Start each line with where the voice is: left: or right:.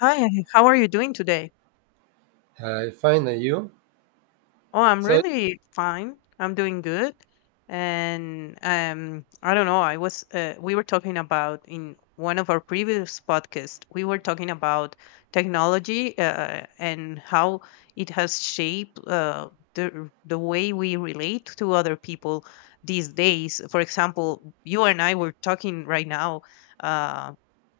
left: Hi, hey, how are you doing today?
right: I find that you.
left: Oh, I'm
right: So
left: really fine. I'm doing good. And I don't know, I was we were talking about in one of our previous podcasts, we were talking about technology and how it has shaped the way we relate to other people these days. For example, you and I were talking right now. Um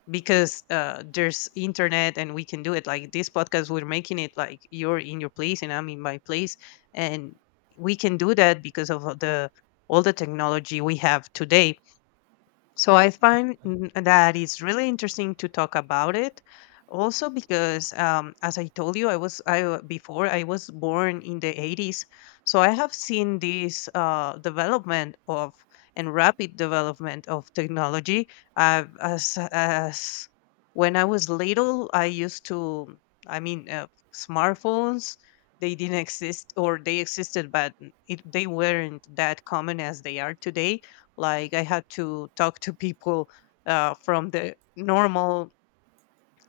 left: because there's internet, and we can do it, like, this podcast we're making it like you're in your place and I'm in my place, and we can do that because of the all the technology we have today. So I find that it's really interesting to talk about it. Also, because as I told you, I was I w- before I was born in the 80s, so I have seen this development of and rapid development of technology. As when I was little, I mean, smartphones. They didn't exist, or they existed, but they weren't that common as they are today. Like, I had to talk to people from the normal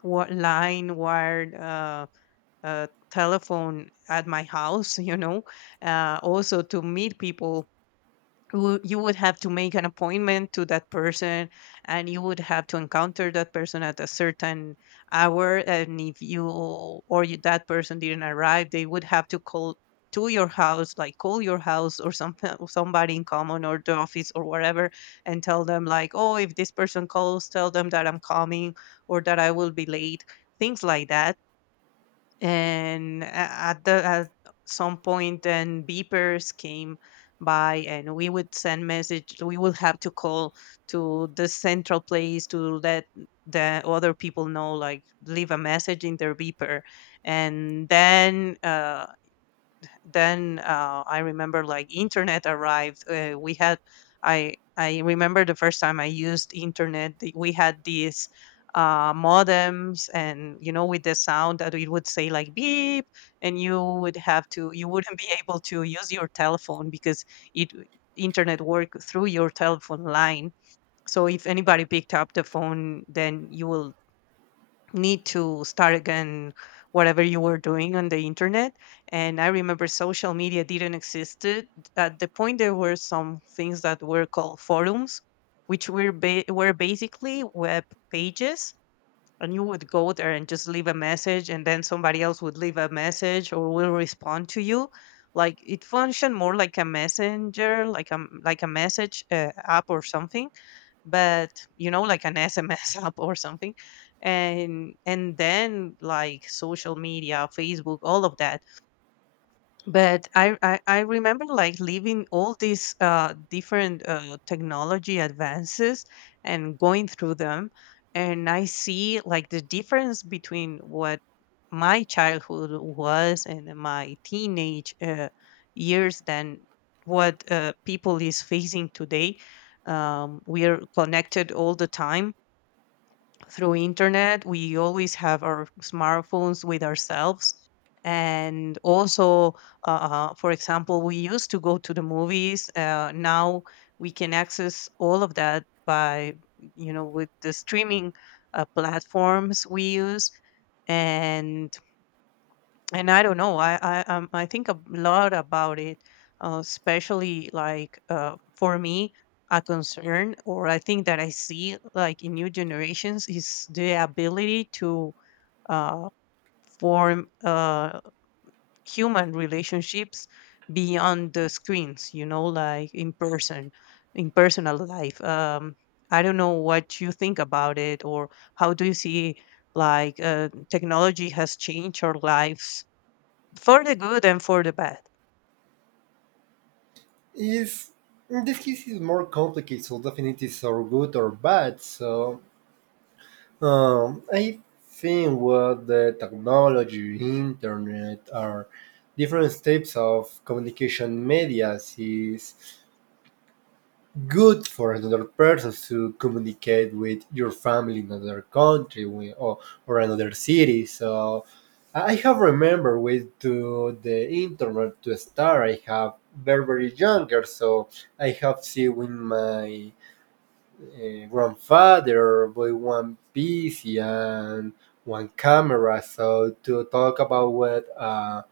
left: line, wired telephone at my house, also to meet people, you would have to make an appointment to that person, and you would have to encounter that person at a certain hour, and if you, or you, that person didn't arrive, they would have to call to your house, like call your house or some, or somebody in common or the office or whatever, and tell them, like, oh, if this person calls, tell them that I'm coming, or that I will be late, things like that. And a- at the at some point, then beepers came by, and we would send message, we would have to call to the central place to let the other people know, like leave a message in their beeper. And then I remember, like, internet arrived. We had I remember the first time I used internet. We had these modems, and, with the sound that it would say like beep, and you wouldn't be able to use your telephone because it internet worked through your telephone line. So if anybody picked up the phone, then you will need to start again whatever you were doing on the internet. And I remember social media didn't exist. At the point, there were some things that were called forums, which were basically web pages, and you would go there and just leave a message, and then somebody else would leave a message or will respond to you. Like, it functioned more like a messenger, like a, message app or something, but, like an SMS app or something. And then, like, social media, Facebook, all of that. But I remember, like, leaving all these different technology advances and going through them. And I see, like, the difference between what my childhood was and my teenage years than what people is facing today. We are connected all the time through internet, we always have our smartphones with ourselves. And also, for example, we used to go to the movies. Now we can access all of that by, with the streaming platforms we use. And and I don't know. I think a lot about it, especially, like, for me, a concern, or I think that I see, like, in new generations, is the ability to uh, form human relationships beyond the screens. You know, like in person, in personal life. I don't know what you think about it, or how do you see, technology has changed our lives for the good and for the bad.
right: is in this case is more complicated. So definitely, so good or bad. So I think what the technology, internet, or different types of communication medias is good for another person to communicate with your family in another country or another city. So I have remember with to the internet to start. I have very very younger, so I have seen with my grandfather with one PC and one camera. So to talk about what uh,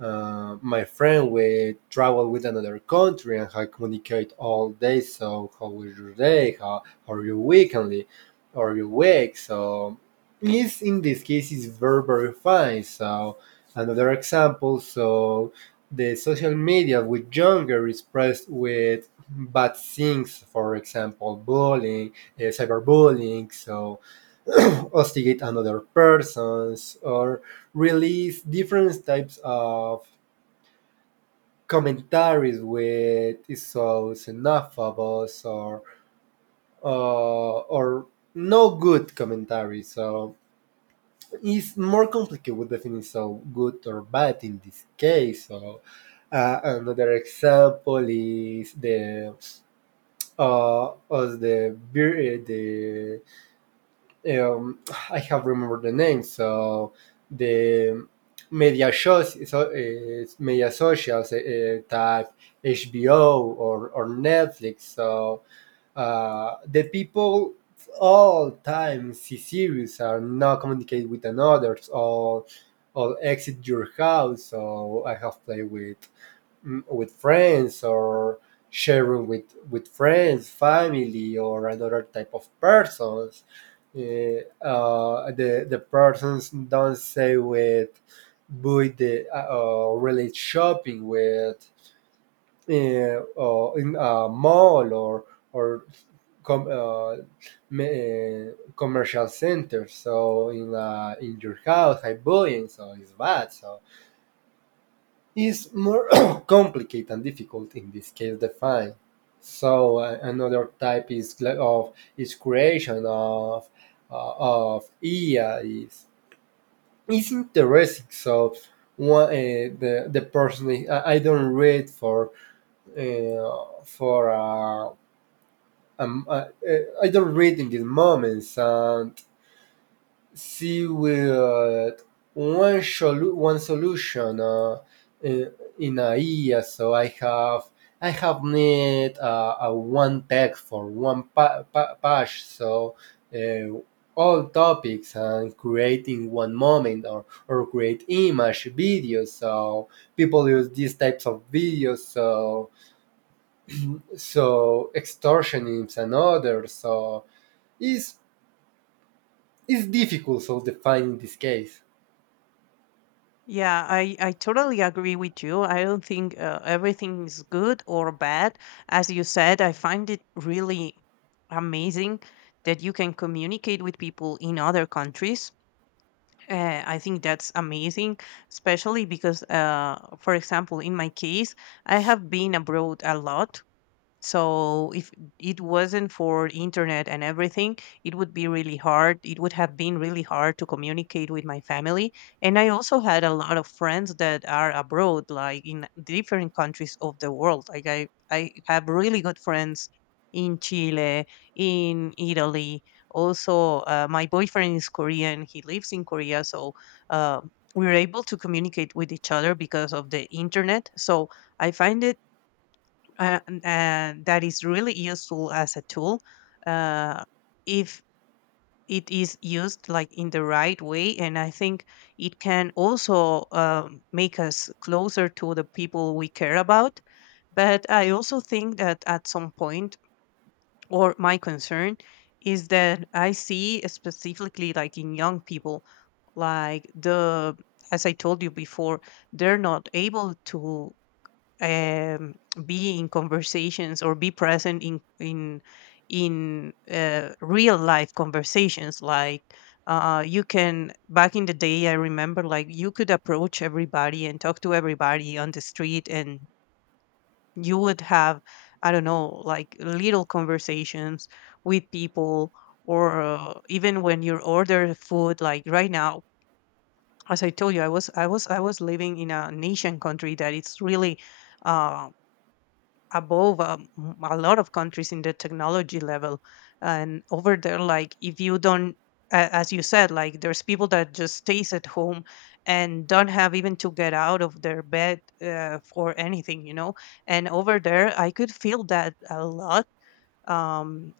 right: uh, my friend we travel with another country and I communicate all day. So how was your day? How are you weekly? Are you week? So is in this case is very very fine. So another example. So the social media with younger is pressed with bad things, for example, bullying, cyberbullying. So hostigate another persons or release different types of commentaries with is so xenophobes or no good commentary. So it's more complicated with defining so good or bad in this case. So another example is the of the um, I have remembered the name. So the media shows, so, media socials type HBO or Netflix. So the people all time see series are not communicate with another or exit your house. So I have played with friends or sharing with friends, family, or another type of persons. The persons don't say with the relate shopping with in a mall or com- uh, commercial center. So in your house, I buying, so it's bad. So is more complicated and difficult in this case define. So another type is of is creation of IA is interesting. So one the person I don't read for I don't read in these moments, and she will one, one solution in, in a year. So I have need a one text for one page. So uh, all topics and creating one moment or create image videos. So people use these types of videos. So extortionists and others. So is is difficult. So defining this case.
left: Yeah, I totally agree with you. I don't think everything is good or bad. As you said, I find it really amazing that you can communicate with people in other countries. I think that's amazing, especially because, for example, in my case, I have been abroad a lot, so if it wasn't for internet and everything, it would be really hard, it would have been really hard to communicate with my family. And I also had a lot of friends that are abroad, like in different countries of the world. Like, I have really good friends in Chile, in Italy. Also, my boyfriend is Korean, he lives in Korea. So, uh, we're able to communicate with each other because of the internet. So I find it, and that is really useful as a tool, uh, if it is used, like, in the right way. And I think it can also make us closer to the people we care about. But I also think that at some point, or my concern is that I see specifically, like, in young people, like, the as I told you before, they're not able to um, be in conversations or be present in, real life conversations. Like, you can back in the day I remember, like, you could approach everybody and talk to everybody on the street, and you would have, I don't know, like, little conversations with people. Or, even when you order food, like right now. As I told you, I was living in a nation country that it's really um above, a lot of countries in the technology level. And over there, like, if you don't a- as you said, like, there's people that just stays at home and don't have even to get out of their bed for anything. And over there I could feel that a lot. Um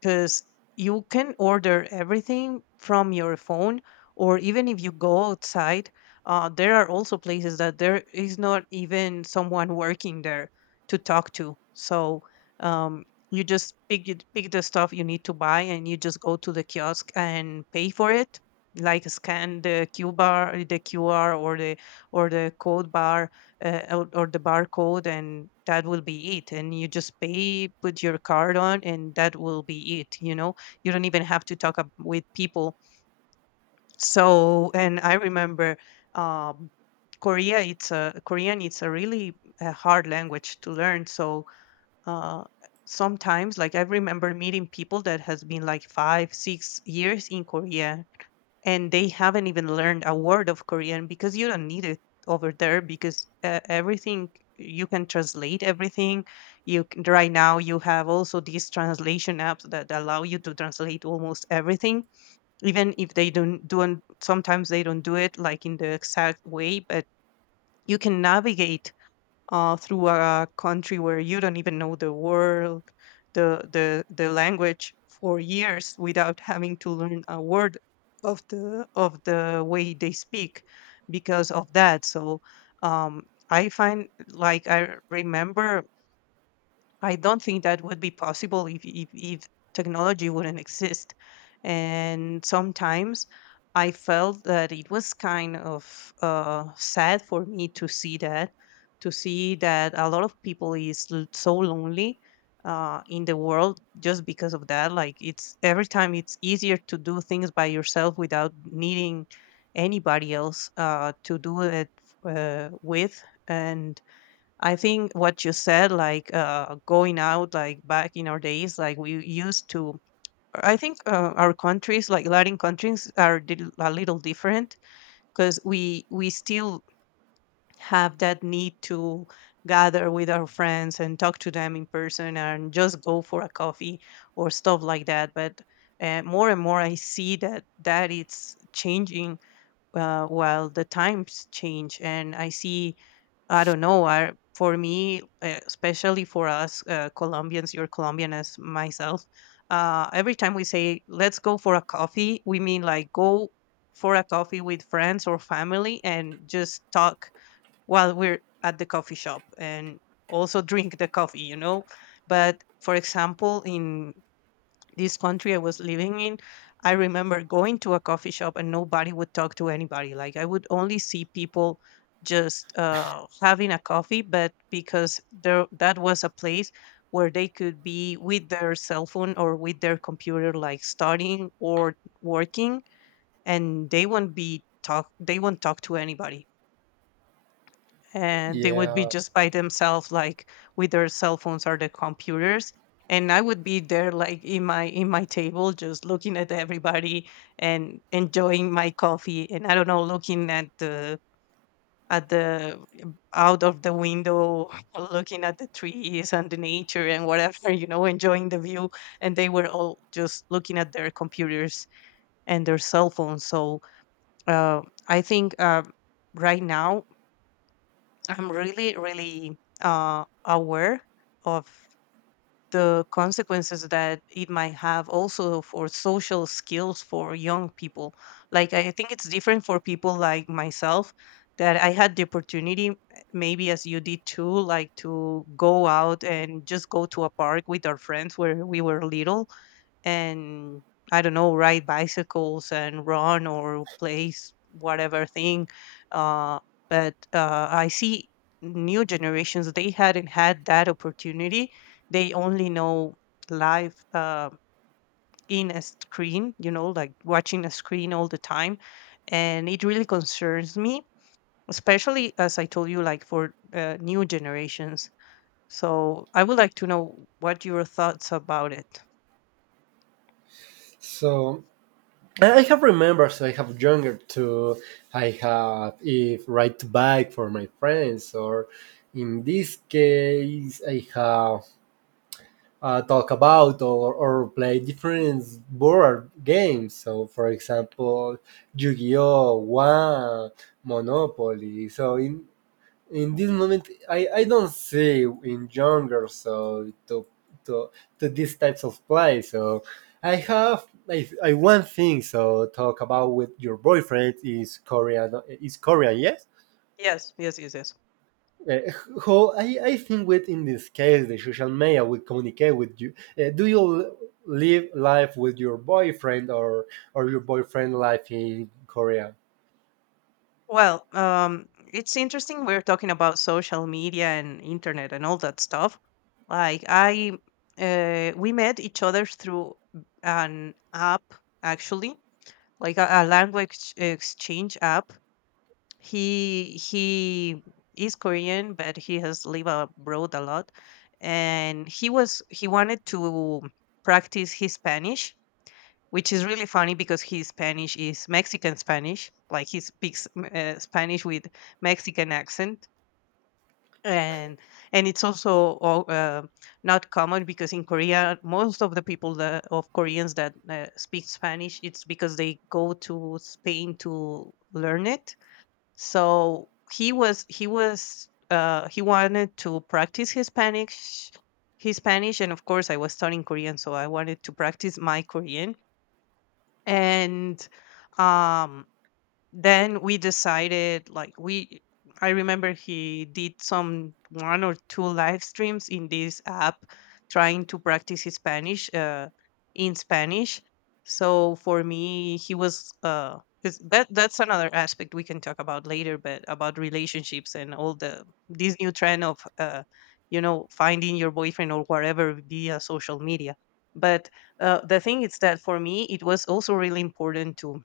left: because you can order everything from your phone, or even if you go outside, there are also places that there is not even someone working there to talk to. So, um, you just pick the stuff you need to buy, and you just go to the kiosk and pay for it, like scan the Q bar, the qr, or the code bar, or the barcode, and that will be it. And you just pay, put your card on, and that will be it. You don't even have to talk up with people so, and I remember, um Korea, it's a Korean, it's a really a hard language to learn. So, uh sometimes, like, I remember meeting people that has been, like, 5-6 years in Korea, and they haven't even learned a word of Korean because you don't need it over there, because, everything, you can translate everything. Right now you have also these translation apps that allow you to translate almost everything, even if they don't, sometimes they don't do it, like, in the exact way. But you can navigate through a country where you don't even know the world, the language, for years without having to learn a word of the way they speak because of that. So, um, I find like I remember I don't think that would be possible if, technology wouldn't exist. And sometimes I felt that it was kind of sad for me to see that a lot of people is so lonely in the world, just because of that. Like, it's every time it's easier to do things by yourself without needing anybody else to do it with. And I think what you said, like, going out, like back in our days, like we used to. I think our countries, like Latin countries, are a little different, because we still have that need to gather with our friends and talk to them in person and just go for a coffee or stuff like that. But more and more, I see that, it's changing, while the times change. And I don't know. For me, especially for us, Colombians, you're Colombian as myself. Every time we say "let's go for a coffee," we mean, like, go for a coffee with friends or family and just talk while we're at the coffee shop and also drink the coffee. But for example, in this country I was living in, I remember going to a coffee shop and nobody would talk to anybody. Like, I would only see people just having a coffee, but because there, that was a place where they could be with their cell phone or with their computer, like studying or working, and they won't be talk. They won't talk to anybody, and they would be
right: Yeah.
left: just by themselves, like with their cell phones or their computers. And I would be there, like in my table, just looking at everybody and enjoying my coffee, and I don't know, looking at the out of the window looking at the trees and the nature and whatever, you know, enjoying the view. And they were all just looking at their computers and their cell phones. So uh, I think right now I'm really, really aware of the consequences that it might have also for social skills for young people. Like, I think it's different for people like myself, that I had the opportunity, maybe as you did too, like to go out and just go to a park with our friends where we were little. And I don't know, ride bicycles and run or whatever thing. Uh, but I see new generations, they hadn't had that opportunity. They only know life in a screen, you know, like watching a screen all the time. And it really concerns me, especially, as I told you, like for new generations. So I would like to know what your thoughts about it.
right: So I have remembers. I have younger too. I have if ride bike for my friends, or in this case, I have talk about or play different board games. So, for example, Yu-Gi-Oh, One, Monopoly. So, in this moment I don't see in younger so to to these types of play. So I one thing, so talk about with your boyfriend is Korean yes.
left: Yes, yes, yes, yes.
right: Uh, how I think with in this case the social media will communicate with you, do you live life with your boyfriend or your boyfriend life in Korea?
left: Well, it's interesting we're talking about social media and internet and all that stuff. Like, we met each other through an app, actually, like a language exchange app. He is Korean, but he has lived abroad a lot, and he wanted to practice his Spanish, which is really funny because his Spanish is Mexican Spanish. Like he speaks Spanish with Mexican accent, and and it's also not common, because in Korea most of the people that, of Koreans that speak Spanish, it's because they go to Spain to learn it. So he was he was he wanted to practice his Spanish. His Spanish, and of course, I was studying Korean, so I wanted to practice my Korean. And, um, then we decided, like we I remember he did some one or two live streams in this app trying to practice his Spanish, in Spanish. So for me he was 'cause that that's another aspect we can talk about later, but about relationships and all the this new trend of you know, finding your boyfriend or whatever via social media. But the thing is that for me it was also really important to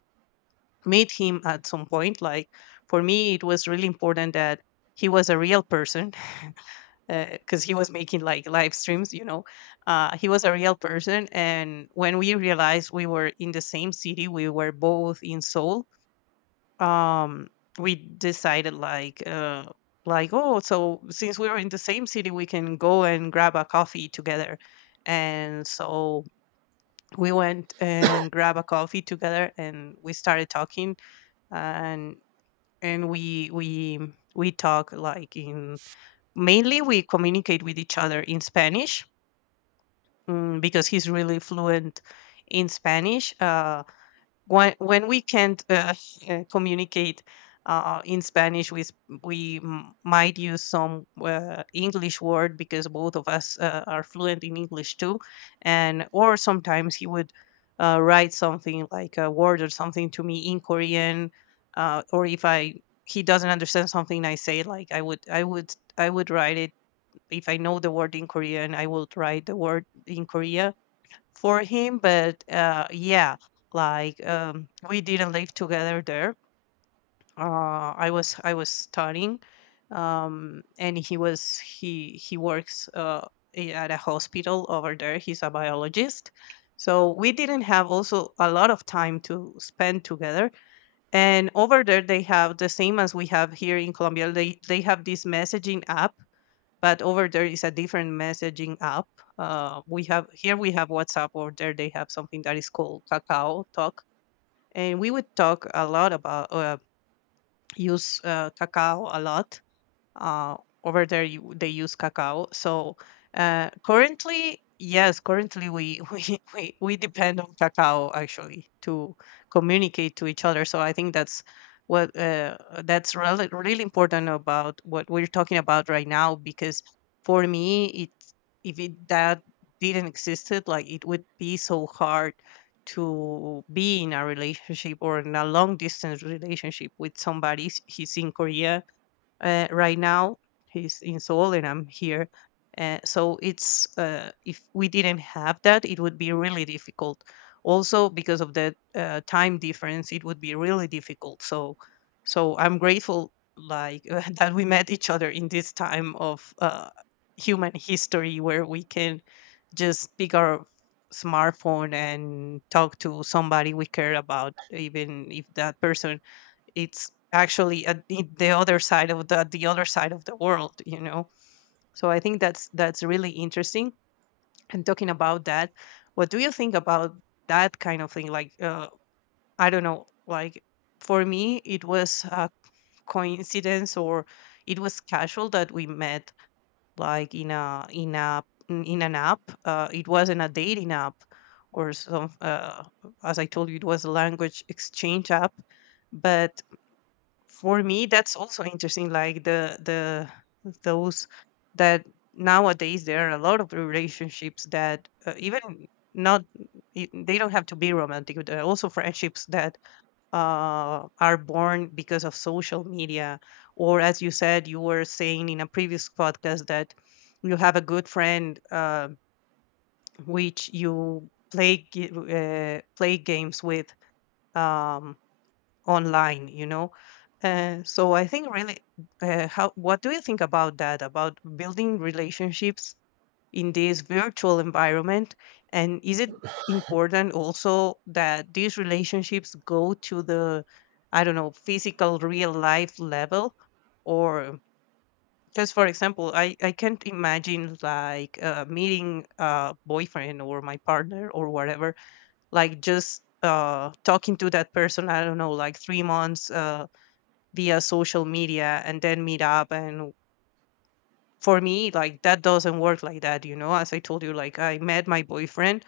left: meet him at some point. Like, for me, it was really important that he was a real person because he was making like live streams, you know. He was a real person. And when we realized we were in the same city, we were both in Seoul, um, we decided, like, oh, so since we were in the same city, we can go and grab a coffee together. And so we went and grab a coffee together and we started talking. And we talk like in mainly we communicate with each other in Spanish, because he's really fluent in Spanish. When we can't communicate in Spanish, we might use some English word, because both of us are fluent in English too. And or sometimes he would write something like a word or something to me in Korean, or if I he doesn't understand something I say, like I would write it. If I know the word in Korean, I would write the word in Korea for him. But yeah, like we didn't live together there. I was studying, and he was he works at a hospital over there. He's a biologist, so we didn't have also a lot of time to spend together. And over there they have the same as we have here in Colombia. They have this messaging app, but over there is a different messaging app. We have here we have WhatsApp. Over there they have something that is called Kakao Talk, and we would talk a lot about use Kakao a lot. Uh, over there you, they use cacao. So currently, yes, currently we, we depend on cacao actually to communicate to each other. So I think that's what that's really, really important about what we're talking about right now, because for me it if it that didn't existed, like it would be so hard to be in a relationship or in a long distance relationship with somebody. He's in Korea, right now, he's in Seoul and I'm here. So it's if we didn't have that, it would be really difficult. Also, because of the time difference, it would be really difficult. So, so I'm grateful, like that we met each other in this time of human history where we can just pick our smartphone and talk to somebody we care about, even if that person it's actually at the other side of the other side of the world, you know. So I think that's really interesting. And talking about that, what do you think about that kind of thing, like I don't know, like for me it was a coincidence or it was casual that we met, like in a in a in an app. It wasn't a dating app or some as I told you, it was a language exchange app. But for me that's also interesting, like the those that nowadays there are a lot of relationships that even not they don't have to be romantic. There are also friendships that are born because of social media, or as you said, you were saying in a previous podcast that you have a good friend which you play games with, um, online, you know. So I think really how what do you think about that, about building relationships in this virtual environment? And is it important also that these relationships go to the, I don't know, physical real life level? Or just for example, I can't imagine, like meeting a boyfriend or my partner or whatever, like just talking to that person, I don't know, like 3 months via social media and then meet up. And for me, like that doesn't work like that, you know. As I told you, like I met my boyfriend,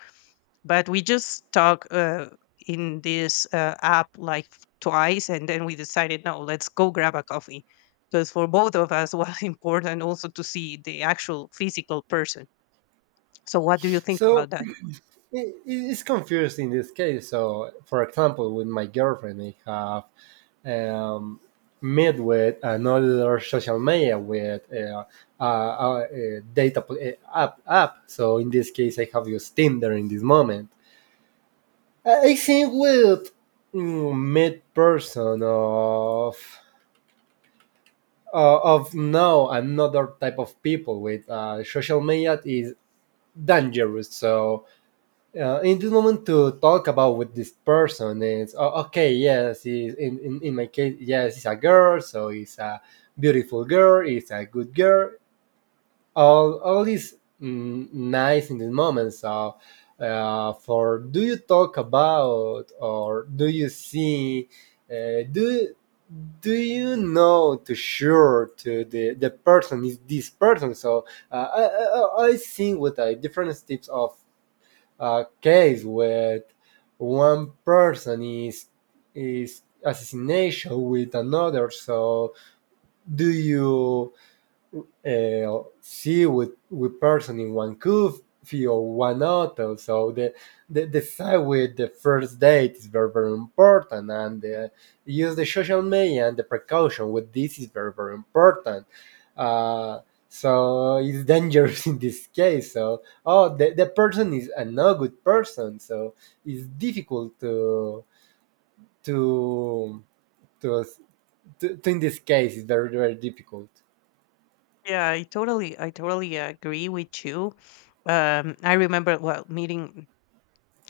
left: but we just talk in this app like twice, and then we decided, no, let's go grab a coffee, because for both of us was important also to see the actual physical person. So what do you think
right: So
left: about that?
right: it's confused in this case. So, for example, with my girlfriend, I have met with another social media with uh, uh, uh, data app. So, in this case, I have used Tinder in this moment. I think with mid person of now another type of people with social media is dangerous. So in this moment to talk about with this person is, oh, okay, yes, is in my case, yes, it's a girl, so it's a beautiful girl, it's a good girl, all is nice in this moment. So for do you talk about, or do you see, uh, do do you know to sure to the person is this person? So I think with different types of a case where one person is assassination with another. So do you, see with person in one coffee or one hotel? So the side with the first date is very very important, and use the social media, and the precaution with this is very very important. Uh, so it's dangerous in this case. So the person is a no good person. So it's difficult to to to in this case it's very very difficult.
left: Yeah, I totally I totally agree with you. I remember well meeting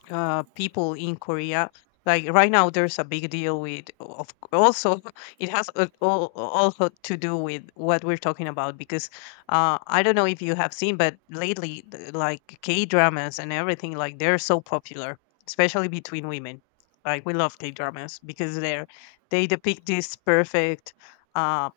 left: people in Korea. Like right now, there's a big deal with of also it has all also to do with what we're talking about, because I don't know if you have seen, but lately like K dramas and everything, like they're so popular, especially between women. Like we love K dramas because they're they depict this perfect. uh,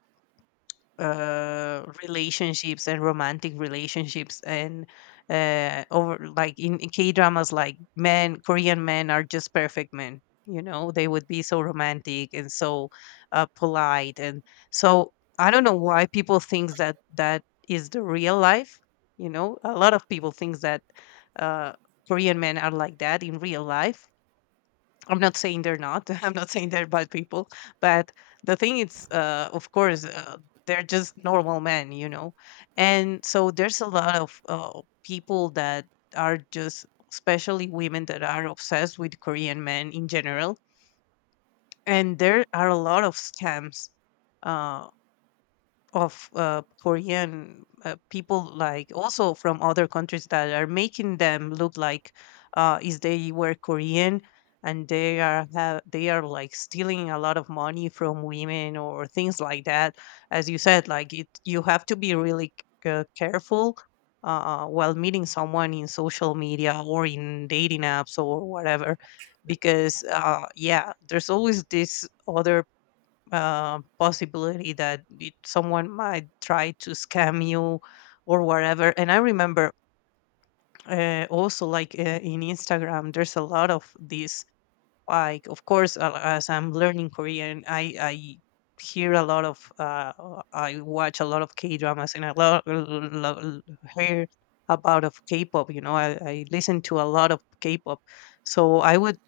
left: relationships and romantic relationships and over like in K-dramas, like men, Korean men are just perfect men, you know. They would be so romantic and so polite and so I don't know why people think that that is the real life. You know, a lot of people think that uh Korean men are like that in real life. I'm not saying they're not. I'm not saying they're bad people, but the thing is, of course, they're just normal men, you know. And so there's a lot of people that are just, especially women, that are obsessed with Korean men in general. And there are a lot of scams. Uh, of Korean people, like also from other countries, that are making them look like is they were Korean, and they are like stealing a lot of money from women or things like that. As you said, like it, you have to be really careful while meeting someone in social media or in dating apps or whatever, because yeah, there's always this other possibility that someone might try to scam you or whatever. And I remember also, like in Instagram, there's a lot of these. Like, of course, as I'm learning Korean, I hear a lot of I watch a lot of K dramas and a lot hear about of K-pop. You know, I listen to a lot of K-pop. So I would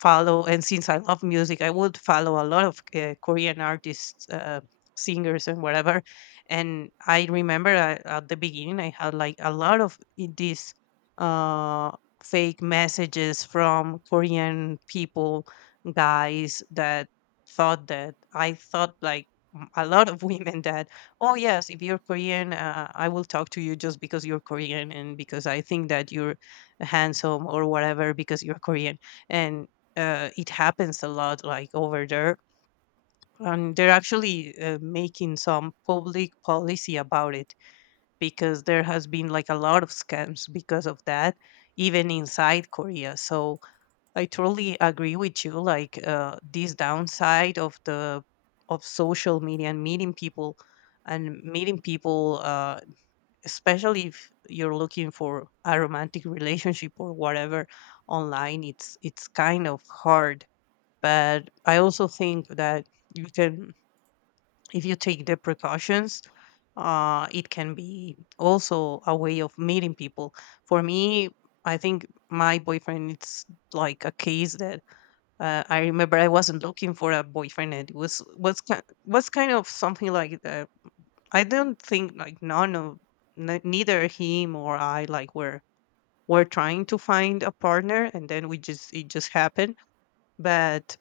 left: follow, and since I love music, I would follow a lot of Korean artists, singers, and whatever. And I remember, at the beginning I had like a lot of these uh, fake messages from Korean people, guys that thought that I thought like a lot of women that, oh yes, if you're Korean, I will talk to you just because you're Korean and because I think that you're handsome or whatever because you're Korean. And it happens a lot like over there, and they're actually making some public policy about it because there has been like a lot of scams because of that, even inside Korea. So I totally agree with you, like, this downside of the, of social media and meeting people, and meeting people, especially if you're looking for a romantic relationship or whatever online. It's kind of hard. But I also think that you can, if you take the precautions, uh, it can be also a way of meeting people. For me, I think my boyfriend, it's like a case that, I remember I wasn't looking for a boyfriend, and it was was kind of something like that. I don't think like none of, neither him or I like were trying to find a partner, and then we just, it just happened. But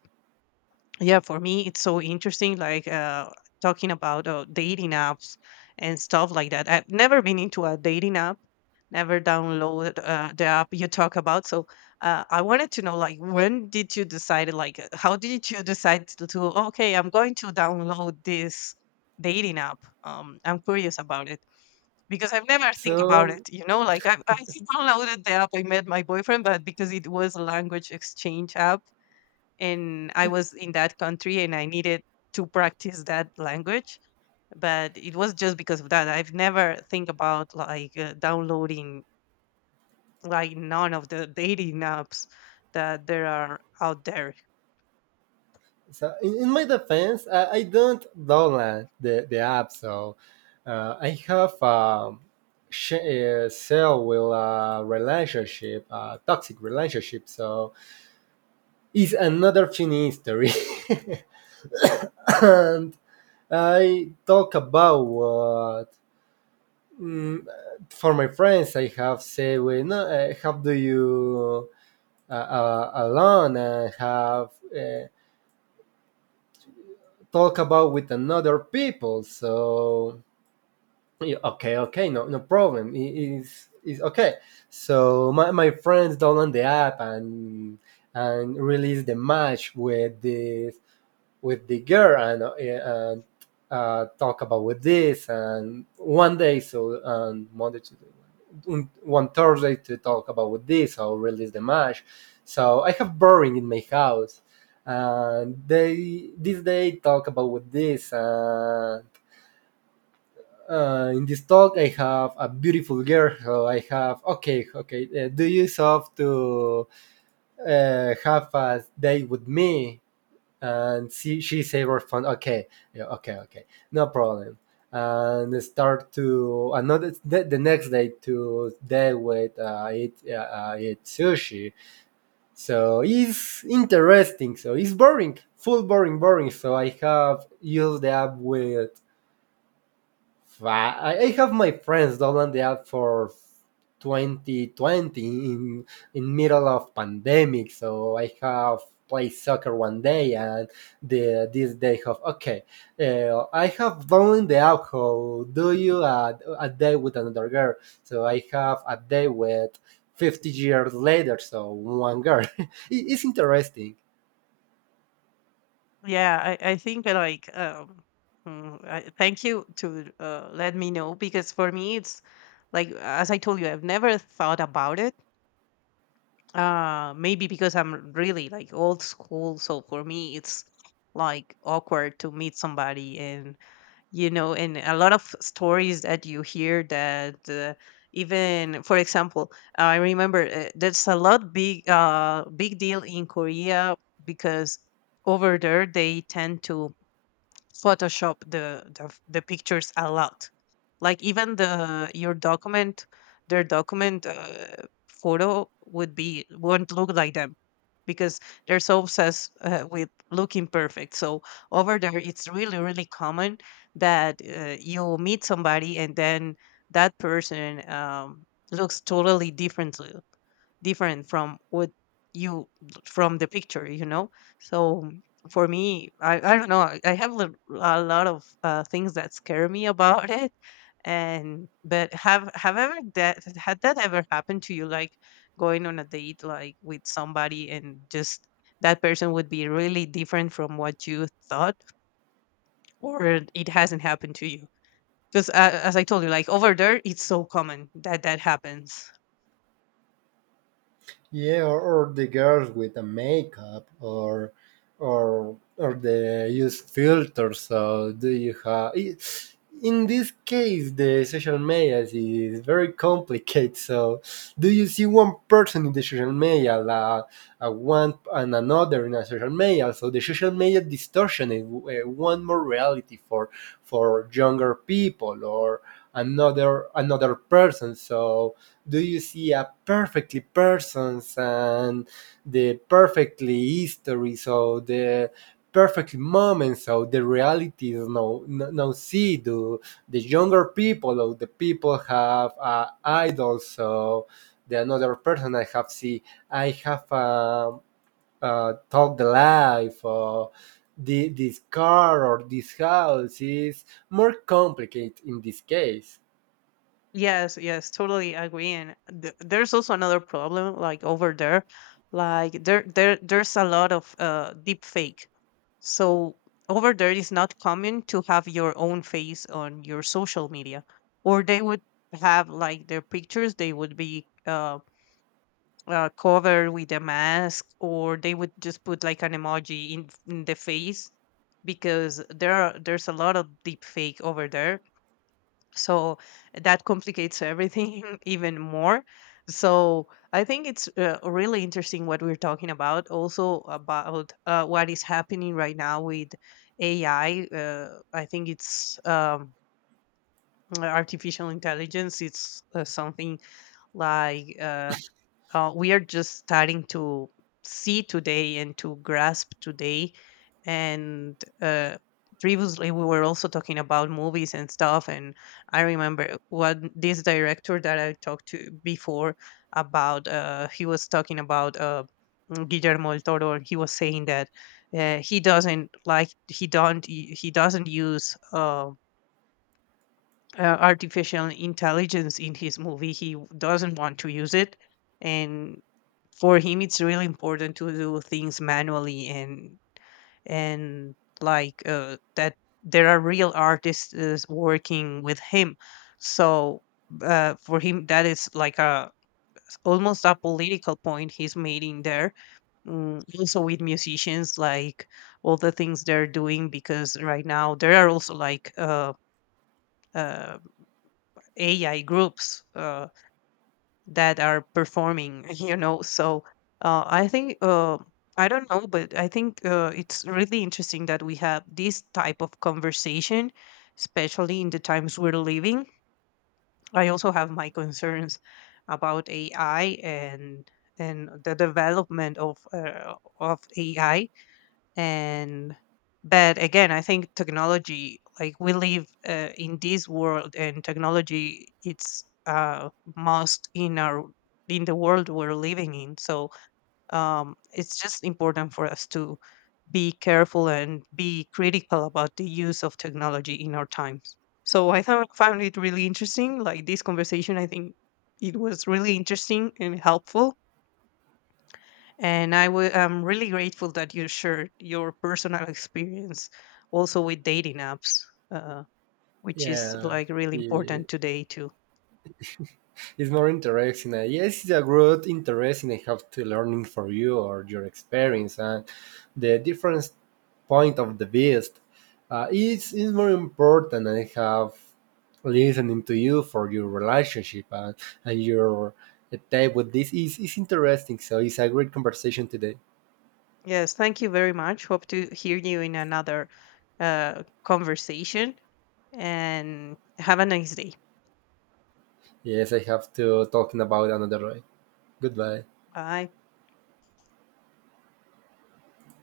left: yeah, for me, it's so interesting, like, talking about dating apps and stuff like that. I've never been into a dating app, never downloaded the app you talk about. So I wanted to know, like, when did you decide, like, how did you decide to, okay, I'm going to download this dating app? I'm curious about it because I've never think about it,
right: So
left: you know, like I downloaded the app, I met my boyfriend, but because it was a language exchange app, and I was in that country and I needed to practice that language. But it was just because of that. I've never think about like downloading like none of the dating apps that there are out there.
right: So in my defense, I don't download the app. So I have cell with a relationship, a toxic relationship. So it's another thing history, and I talk about what. Mm, for my friends, I have say, well, no, how do you alone and have talk about with another people? So yeah, okay, okay, no, no problem. It is okay. So my friends download the app and release the match with the girl and talk about with this and one day, so, and Monday, to one Thursday, to talk about with this or release the match. So I have boring in my house, and they this day talk about with this, and in this talk I have a beautiful girl. So I have okay, do you have to, have a day with me? And she said her phone okay, yeah, okay, okay, no problem. And start to another, the next day, to day with eat sushi. So it's interesting. So it's boring, full boring boring. So I have used the app with five. I have my friends down the app for 2020 in middle of pandemic. So I have played soccer one day, and the this day of okay. I have done the alcohol. Do you a day with another girl? So I have a day with 50 years later. So one girl. It's interesting.
left: Yeah, I think like mm, I, thank you to let me know because for me it's like, as I told you, I've never thought about it. Maybe because I'm really like old school, so for me it's like awkward to meet somebody. And you know, and a lot of stories that you hear that, even for example, I remember there's a lot, big big deal in Korea because over there they tend to Photoshop the pictures a lot. Like even the your document, their document photo would be, won't look like them because they're so obsessed with looking perfect. So over there, it's really, really common that you meet somebody and then that person, looks totally differently, different from what you, from the picture, you know. So for me, I don't know. I have a lot of things that scare me about it. And but have ever that had that ever happened to you? Like going on a date like with somebody, and just that person would be really different from what you thought, or it hasn't happened to you? Because, as I told you, like, over there it's so common that that happens.
right: Yeah, or the girls with the makeup, or they use filters. So do you have? In this case, the social media is very complicated. So, do you see one person in the social media, a one and another in a social media? So the social media distortion is one more reality for younger people or another person. So do you see a perfectly persons, and the perfectly history, so the perfect moment, so the reality is no, no, no, see do the younger people or the people have idols. So the another person, I have talk the life or this car or this house, is more complicated in this case.
left: Yes, yes, totally agree. And there's also another problem, like over there, like there's a lot of deep fake. So over there, it's not common to have your own face on your social media, or they would have like their pictures. They would be covered with a mask, or they would just put like an emoji in the face because there's a lot of deep fake over there. So that complicates everything even more. So I think it's really interesting what we're talking about, also about, what is happening right now with AI. I think it's artificial intelligence, it's something like we are just starting to see today and to grasp today. And previously, we were also talking about movies and stuff. And I remember what this director that I talked to before about, he was talking about Guillermo del Toro, and he was saying that, uh, he doesn't like, he doesn't use um, artificial intelligence in his movie. He doesn't want to use it. And for him, it's really important to do things manually, and like that there are real artists is working with him. So for him, that is like a, almost a political point he's making there. Mm, also with musicians, like all the things they're doing, because right now there are also like, uh, uh, AI groups that are performing, you know. So I think I don't know, but I think it's really interesting that we have this type of conversation, especially in the times we're living. I also have my concerns about AI, and the development of AI. And but again, I think technology, like, we live in this world, and technology, it's uh, most in our, in the world we're living in. So um, it's just important for us to be careful and be critical about the use of technology in our times. So I found it really interesting, like, this conversation, I think it was really interesting and helpful, and I am really grateful that you shared your personal experience also with dating apps, uh, which is
right: Yeah.
left: like really
right: Yeah.
left: important today too.
right: It's more interesting. Yes, it's a great interesting. I have to learning for you or your experience and the different point of the best. It's more important. I have listening to you for your relationship, and your type with this is interesting. So it's a great conversation today.
left: Yes, thank you very much. Hope to hear you in another conversation, and have a nice day.
right: Yes, I have to talking about another way. Goodbye.
left: Bye.